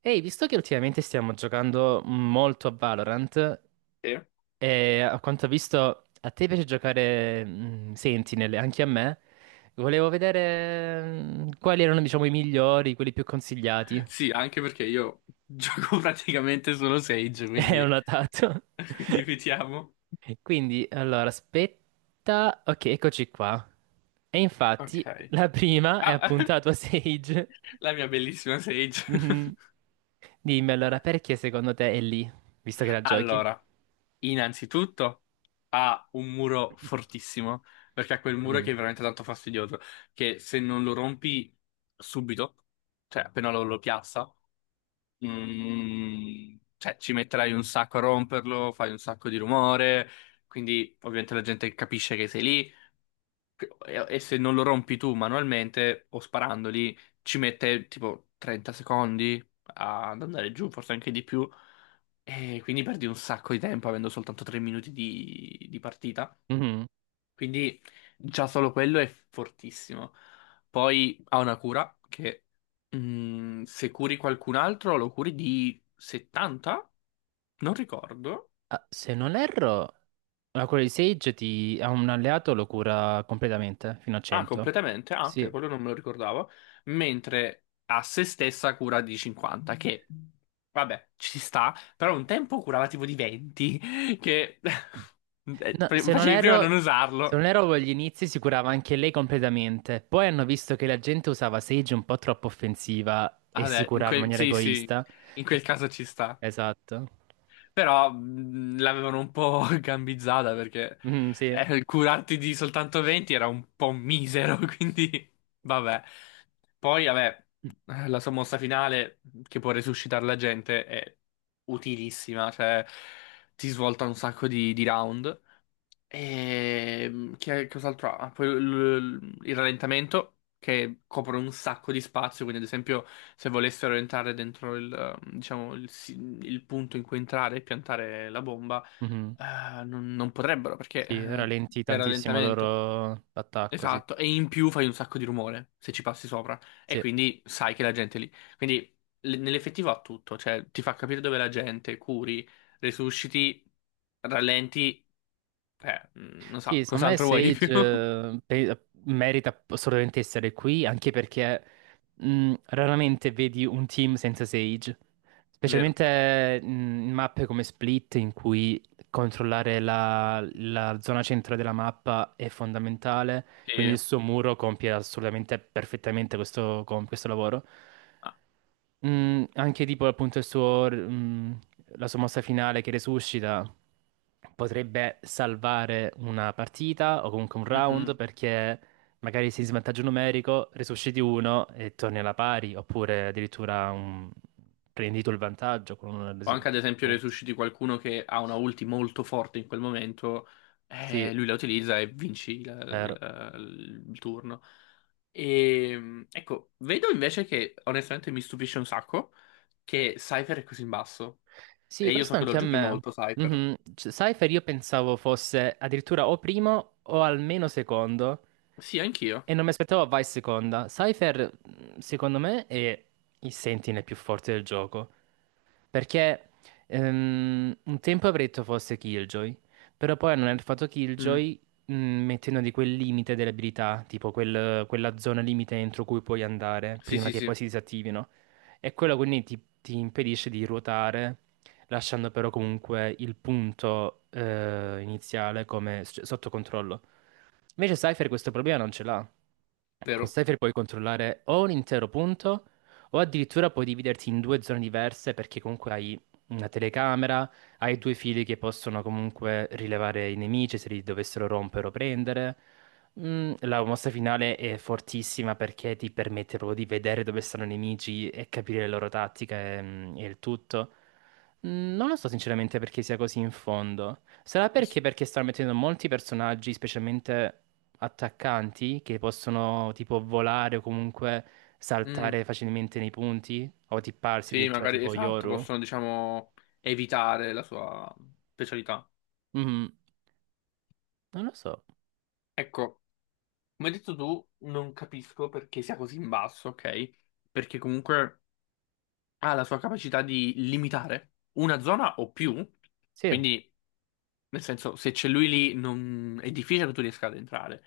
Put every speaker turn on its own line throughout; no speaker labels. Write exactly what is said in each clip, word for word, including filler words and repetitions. Ehi, visto che ultimamente stiamo giocando molto a Valorant,
Eh,
e a quanto ho visto a te piace giocare mm, Sentinel, e anche a me, volevo vedere mm, quali erano, diciamo, i migliori, quelli più consigliati.
Sì, anche perché io gioco praticamente solo Sage,
E ho
quindi,
notato.
quindi vediamo.
Quindi, allora, aspetta. Ok, eccoci qua. E infatti,
Ok.
la prima è
Ah,
appunto la tua Sage.
la mia bellissima Sage.
Mhm. Dimmi allora, perché secondo te è lì, visto che la giochi?
Allora, innanzitutto ha un muro fortissimo, perché ha quel muro
Mm.
che è veramente tanto fastidioso, che se non lo rompi subito, cioè appena lo, lo piazza, mm, cioè ci metterai un sacco a romperlo, fai un sacco di rumore, quindi ovviamente la gente capisce che sei lì. E, e se non lo rompi tu manualmente o sparandoli, ci mette tipo trenta secondi ad andare giù, forse anche di più. E quindi perdi un sacco di tempo avendo soltanto tre minuti di, di partita.
Mhm.
Quindi già solo quello è fortissimo. Poi ha una cura che mm, se curi qualcun altro lo curi di settanta? Non ricordo.
Ah, se non erro, la cura di Sage ti, a un alleato lo cura completamente, fino a
Ah,
cento.
completamente? Ah, ok,
Sì.
quello non me lo ricordavo. Mentre a se stessa cura di cinquanta, che vabbè, ci sta, però un tempo curava tipo di venti, che eh,
No, se non
facevi prima a non
erro, se
usarlo.
non erro agli inizi si curava anche lei completamente. Poi hanno visto che la gente usava Sage un po' troppo offensiva e si
Vabbè, in
curava in
quel...
maniera
sì, sì,
egoista.
in
E-
quel caso ci sta.
Esatto.
Però mh, l'avevano un po' gambizzata perché
Mhm, sì.
eh, curarti di soltanto venti era un po' misero, quindi vabbè. Poi, vabbè, eh, la sommossa finale mhmm, che può resuscitare la gente è utilissima, cioè ti svolta un sacco di, di round. E che cos'altro ha? Poi l- l- il rallentamento che copre un sacco di spazio, quindi ad esempio se volessero entrare dentro il, eh, diciamo, il, si- il punto in cui entrare e piantare la bomba,
Mhm.
eh, non, non potrebbero perché
Sì,
eh,
rallentì
è
tantissimo il
rallentamento.
loro attacco, sì.
Esatto, e in più fai un sacco di rumore se ci passi sopra e
Sì.
quindi sai che la gente è lì. Quindi l- nell'effettivo ha tutto, cioè ti fa capire dove è la gente, curi, resusciti, rallenti eh, mm, non so,
Sì, secondo me
cos'altro vuoi di
Sage
più?
eh, pe- merita assolutamente essere qui, anche perché mh, raramente vedi un team senza Sage,
Vero.
specialmente mh, in mappe come Split, in cui controllare la, la zona centrale della mappa è fondamentale, quindi
Sì.
il suo muro compie assolutamente perfettamente questo, com- questo lavoro.
Ah,
Mm, anche tipo appunto il suo, mm, la sua mossa finale che resuscita potrebbe salvare una partita o comunque un round
mhm.
perché magari sei in svantaggio numerico, resusciti uno e torni alla pari, oppure addirittura un... prendi tu il vantaggio con una
O
resu-.
anche ad esempio resusciti qualcuno che ha una ulti molto forte in quel momento,
Sì,
eh, lui la utilizza e vinci la-
vero.
la- il turno. E ecco, vedo invece che onestamente mi stupisce un sacco che Cypher è così in basso.
Sì,
E io
questo
so che lo
anche a
giochi
me.
molto, Cypher.
Mhm. C- Cypher io pensavo fosse addirittura o primo o almeno secondo
Sì, anch'io.
e non mi aspettavo vai seconda. Cypher, mh, secondo me, è il Sentinel più forte del gioco. Perché ehm, un tempo avrei detto fosse Killjoy, però poi hanno nerfato
Mm.
Killjoy mh, mettendo di quel limite delle abilità, tipo quel- quella zona limite entro cui puoi andare
Sì,
prima
sì,
che
sì,
poi si disattivino. E quello quindi ti, ti impedisce di ruotare lasciando però comunque il punto eh, iniziale come s- cioè, sotto controllo. Invece Cypher questo problema non ce l'ha. Con
vero.
Cypher puoi controllare o un intero punto o addirittura puoi dividerti in due zone diverse perché comunque hai una telecamera, hai due fili che possono comunque rilevare i nemici se li dovessero rompere o prendere. Mm, la mossa finale è fortissima perché ti permette proprio di vedere dove stanno i nemici e capire le loro tattiche mm, e, il tutto. Mm, Non lo so sinceramente perché sia così in fondo. Sarà perché perché stanno mettendo molti personaggi, specialmente attaccanti che possono tipo volare o comunque
Mm.
saltare facilmente nei punti o tipparsi
Sì,
addirittura
magari
tipo
esatto,
Yoru.
possono, diciamo, evitare la sua specialità.
Mhm. Non lo so.
Ecco, come hai detto tu, non capisco perché sia così in basso, ok? Perché comunque ha la sua capacità di limitare una zona o più,
Sì,
quindi nel senso se c'è lui lì non- è difficile che tu riesca ad entrare.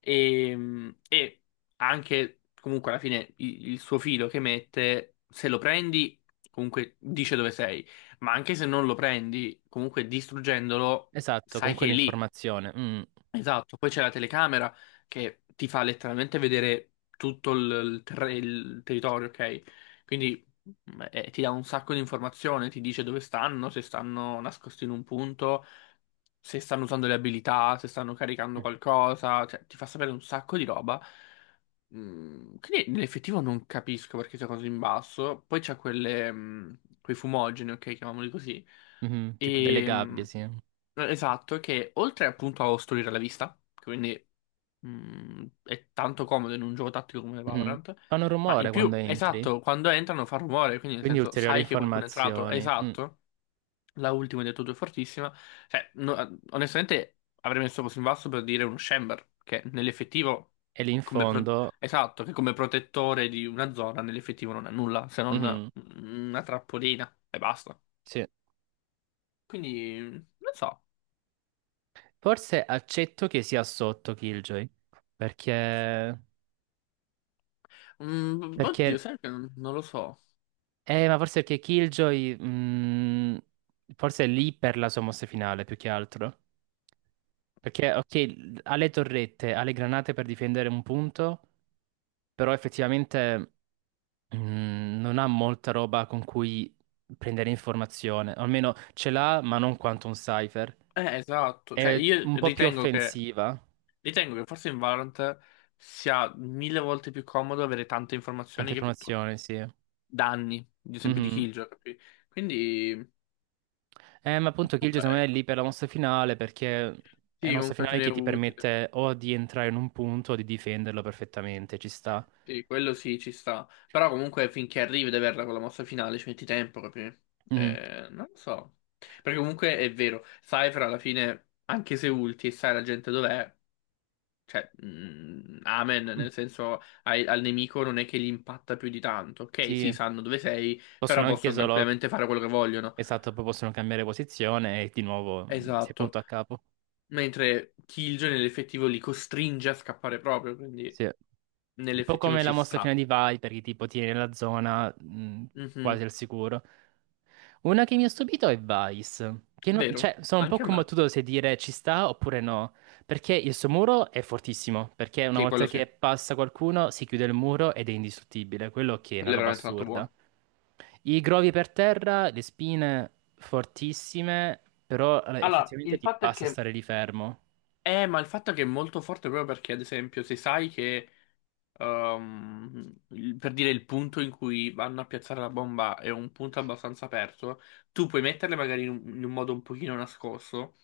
E, e anche comunque alla fine i- il, suo filo che mette, se lo prendi comunque dice dove sei, ma anche se non lo prendi, comunque distruggendolo
esatto, con
sai che è lì.
quell'informazione. Mm.
Esatto, poi c'è la telecamera che ti fa letteralmente vedere tutto il, il terre- il territorio, ok? Quindi mm, eh, ti dà un sacco di informazioni, ti dice dove stanno, se stanno nascosti in un punto, se stanno usando le abilità, se stanno caricando qualcosa, cioè, ti fa sapere un sacco di roba. Mm, quindi nell'effettivo non capisco perché sia così in basso. Poi c'è quelle, mm, quei fumogeni, ok, chiamiamoli così.
Mhm, tipo delle
E,
gabbie, sì.
eh, Esatto, che oltre appunto a ostruire la vista, che quindi mm, è tanto comodo in un gioco tattico come
Mhm.
Valorant,
Fanno
ma in
rumore
più,
quando entri,
esatto, quando entrano fa rumore, quindi nel
quindi
senso
ulteriori
sai che qualcuno è entrato,
informazioni. Mm.
esatto, la ultima hai detto tu è fortissima, cioè no- onestamente avrei messo così in basso per dire uno Chamber, che nell'effettivo,
E lì in
come pro-
fondo.
esatto, che come protettore di una zona nell'effettivo non è nulla, se non
Mhm,
una trappolina e basta.
sì.
Quindi, non so.
Forse accetto che sia sotto Killjoy. perché...
Mm, oddio,
Perché
sai che non, non lo so.
Eh, ma forse perché Killjoy, mm, forse è lì per la sua mossa finale, più che altro. Perché, ok, l- ha le torrette, ha le granate per difendere un punto, però effettivamente, mm, non ha molta roba con cui prendere informazione. O almeno ce l'ha, ma non quanto un Cypher.
Eh, esatto. Cioè,
È
io
un po' più
ritengo che,
offensiva.
ritengo che forse in Valorant sia mille volte più comodo avere tante
Tante
informazioni che piuttosto
informazioni, sì.
danni, ad esempio di
Mhm.
Killjoy, capi? Quindi,
Eh, ma appunto Kill secondo
vabbè,
me è lì per la mossa finale perché è una
sì,
mossa
comunque alla
finale
fine
che
è
ti
utile.
permette o di entrare in un punto o di difenderlo perfettamente, ci sta.
Sì, quello sì, ci sta. Però comunque finché arrivi ad averla con la mossa finale ci metti tempo, capi?
Mhm.
Eh, non lo so. Perché comunque è vero, Cypher alla fine, anche se ulti e sai la gente dov'è, cioè, mm, amen, nel senso ai- al nemico non è che gli impatta più di tanto. Ok,
Sì,
sì, sanno dove sei,
possono
però
anche
possono
solo,
tranquillamente fare quello che vogliono.
esatto, poi possono cambiare posizione e di nuovo mm, si è
Esatto.
punto a capo.
Mentre Killjoy nell'effettivo li costringe a scappare proprio, quindi
Sì. Un po'
nell'effettivo
come la
ci
mossa
sta.
finale di Viper, che tipo tiene la zona mh,
Mhm.
quasi al sicuro. Una che mi ha stupito è Vice. Che non-
Vero,
cioè, sono un po'
anche a me.
combattuto se dire ci sta oppure no. Perché il suo muro è fortissimo. Perché una
Sì,
volta
quello sì,
che passa qualcuno si chiude il muro ed è indistruttibile. Quello che è una
quello è
roba
veramente tanto
assurda.
buono.
I grovi per terra, le spine fortissime, però eh,
Allora,
effettivamente
il
ti
fatto è
basta
che...
stare lì fermo.
Eh, ma il fatto è che è molto forte proprio perché, ad esempio, se sai che ehm, il- per dire il punto in cui vanno a piazzare la bomba è un punto abbastanza aperto, tu puoi metterle magari in un, in un modo un pochino nascosto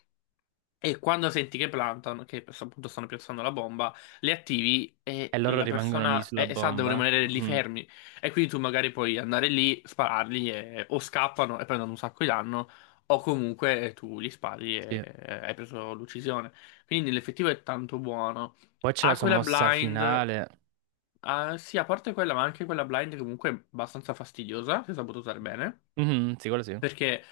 e quando senti che plantano, che per- appunto stanno piazzando la bomba, le attivi
E
e
loro
la
rimangono lì
persona
sulla
e, e sa, devono
bomba.
rimanere lì
Mhm,
fermi e quindi tu magari puoi andare lì, spararli e- o scappano e prendono un sacco di danno. O comunque tu li spari e
sì.
e hai preso l'uccisione. Quindi nell'effettivo è tanto buono.
Poi c'è la sua
Aquila
mossa
Blind.
finale.
Ah, sì, a parte quella, ma anche quella blind comunque è abbastanza fastidiosa, se saputo usare bene,
Mhm, sì, quello sì.
perché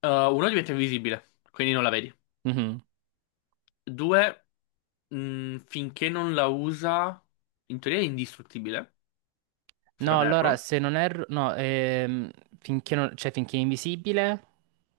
eh, uno diventa invisibile, quindi non la vedi.
Mhm.
Due, mh, finché non la usa, in teoria è indistruttibile, se
No,
non erro.
allora se non erro. No, ehm, finché, non- cioè, finché è invisibile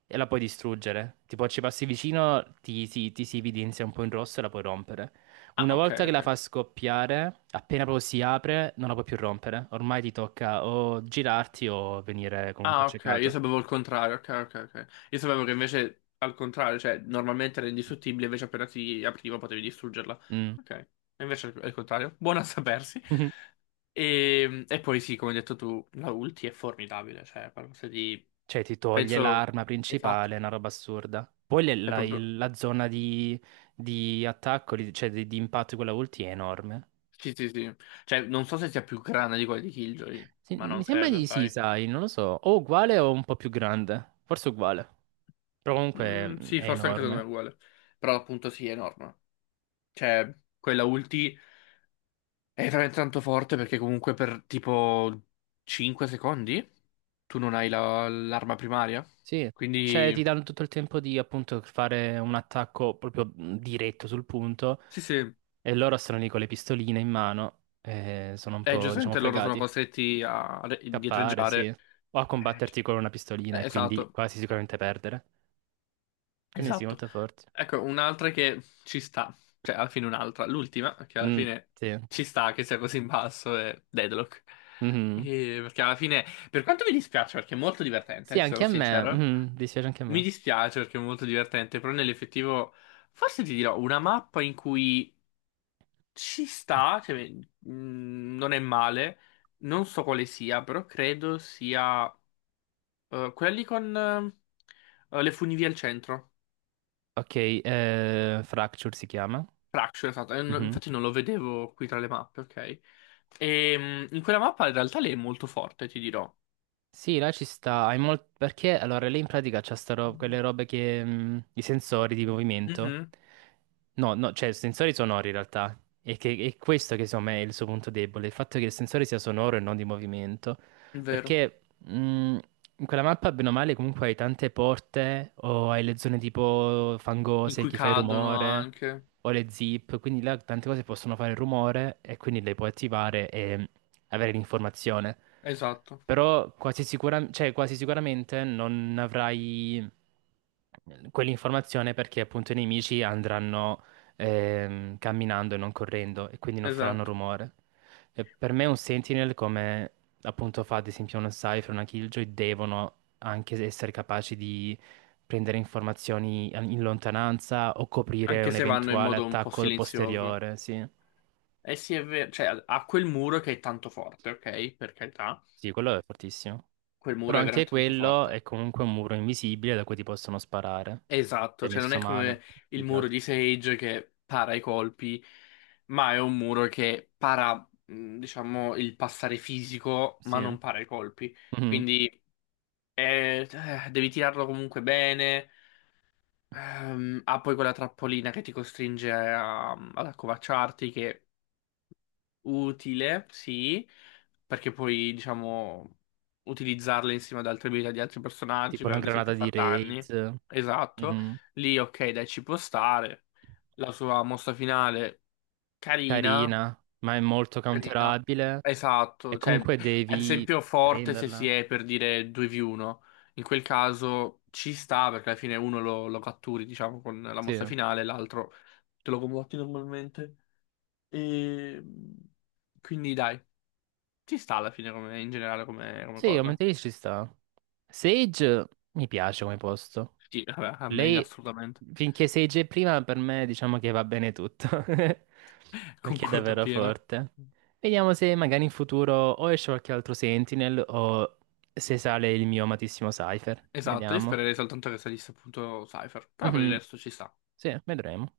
e la puoi distruggere. Tipo, ci passi vicino, ti, ti, ti si evidenzia un po' in rosso e la puoi rompere.
Ah,
Una
ok,
volta che la
ok.
fa scoppiare, appena proprio si apre, non la puoi più rompere. Ormai ti tocca o girarti o venire comunque
Ah, ok, io
accecato.
sapevo il contrario, ok, ok, ok. Io sapevo che invece al contrario, cioè normalmente era indistruttibile, invece appena si apriva potevi distruggerla.
Mm.
Ok, e invece è il contrario. Buono a sapersi. E, e poi sì, come hai detto tu, la ulti è formidabile, cioè è qualcosa di.
Cioè, ti toglie
Penso.
l'arma
Esatto,
principale, è una roba assurda. Poi le-
è
la,
proprio.
il- la zona di, di attacco, di- cioè di, di impatto di quella ulti è enorme.
Sì, sì, sì. Cioè, non so se sia più grande di quella di Killjoy,
Sì,
ma
mi
non
sembra
credo,
di sì,
sai.
sai, non lo so. O uguale o un po' più grande. Forse uguale. Però comunque mh,
Mm, sì,
è
forse anche secondo me è
enorme.
uguale. Però appunto sì, è enorme. Cioè, quella ulti. È veramente tanto forte perché comunque per tipo cinque secondi tu non hai la- l'arma primaria.
Sì. Cioè,
Quindi
ti danno tutto il tempo di appunto fare un attacco proprio mh, diretto sul punto.
sì, sì,
E loro sono lì con le pistoline in mano. E sono un
eh,
po', diciamo,
giustamente loro sono
fregati.
costretti a re-
Scappare, sì.
indietreggiare.
O a
Eh, c-
combatterti con una pistolina e quindi
Esatto,
quasi sicuramente perdere. Quindi sì,
esatto.
molto forte.
Ecco, un'altra che ci sta, cioè alla fine un'altra, l'ultima che alla
Mm,
fine
sì.
ci sta che sia così in basso è Deadlock.
Mhm.
E perché alla fine, per quanto mi dispiace, perché è molto divertente,
Sì,
eh, ti
anche
sarò
a me.
sincero.
Mhm, dispiace anche a
Mi
me.
dispiace perché è molto divertente, però nell'effettivo forse ti dirò una mappa in cui ci sta, cioè, mm, non è male, non so quale sia, però credo sia eh, quella lì con eh, le funivie al centro.
Ok, eh, Fracture si chiama.
Fracture, esatto, Eh, no-
Mhm.
infatti non lo vedevo qui tra le mappe, ok? E, mm, in quella mappa in realtà lei è molto forte, ti dirò.
Sì, là ci sta, hai mol- perché allora lei in pratica c'ha sta ro- quelle robe che mh, i sensori di movimento.
Mhm,
No, no, cioè sensori sonori in realtà. E che è questo che secondo me è il suo punto debole, il fatto che il sensore sia sonoro e non di movimento.
è vero.
Perché mh, in quella mappa, bene o male, comunque hai tante porte o hai le zone tipo
In
fangose,
cui
chi fa il
cadono
rumore,
anche.
o le zip, quindi là tante cose possono fare il rumore e quindi le puoi attivare e avere l'informazione.
Esatto,
Però quasi sicura- cioè, quasi sicuramente non avrai eh, quell'informazione perché appunto i nemici andranno ehm, camminando e non correndo e quindi non faranno
esatto.
rumore. E per me un Sentinel, come appunto fa ad esempio uno Cypher, una Killjoy, devono anche essere capaci di prendere informazioni in lontananza o coprire
Anche
un
se vanno in
eventuale
modo un po'
attacco
silenzioso.
posteriore, sì.
Eh sì, è vero, cioè ha quel muro che è tanto forte, ok? Per carità,
Sì, quello è fortissimo.
quel
Però
muro è
anche
veramente tanto
quello
forte.
è comunque un muro invisibile da cui ti possono sparare. Ti
Esatto,
è
cioè non
messo
è
male,
come
più
il
che
muro
altro.
di Sage che para i colpi, ma è un muro che para, mh, diciamo, il passare fisico, ma
Sì.
non para i colpi.
Mhm.
Quindi eh, eh, devi tirarlo comunque bene. Ehm, ha poi quella trappolina che ti costringe a- ad accovacciarti, che utile, sì, perché puoi, diciamo, utilizzarle insieme ad altre abilità di altri personaggi,
Tipo
per
una
ad
granata
esempio
di
far danni.
raid.
Esatto.
Mhm.
Lì, ok, dai, ci può stare. La sua mossa finale, carina,
Carina, ma è molto
carina.
counterabile. E
Esatto, cioè,
comunque
ad
devi
esempio forte se si
prenderla.
è per dire due vu uno. In quel caso ci sta, perché alla fine uno lo, lo catturi, diciamo, con la
Sì.
mossa finale, l'altro te lo combatti normalmente. E. Quindi dai. Ci sta alla fine come, in generale come, come
Sì,
cosa.
aumenta di ci sta. Sage mi piace come posto.
Sì, vabbè, a me
Lei,
assolutamente.
finché sei gi prima, per me diciamo che va bene tutto, perché è
Concordo
davvero
appieno.
forte. Vediamo se magari in futuro o esce qualche altro Sentinel o se sale il mio amatissimo Cypher.
Esatto, io
Vediamo.
spererei soltanto che salisse appunto Cypher, però per il
Mhm,
resto ci sta.
sì, vedremo.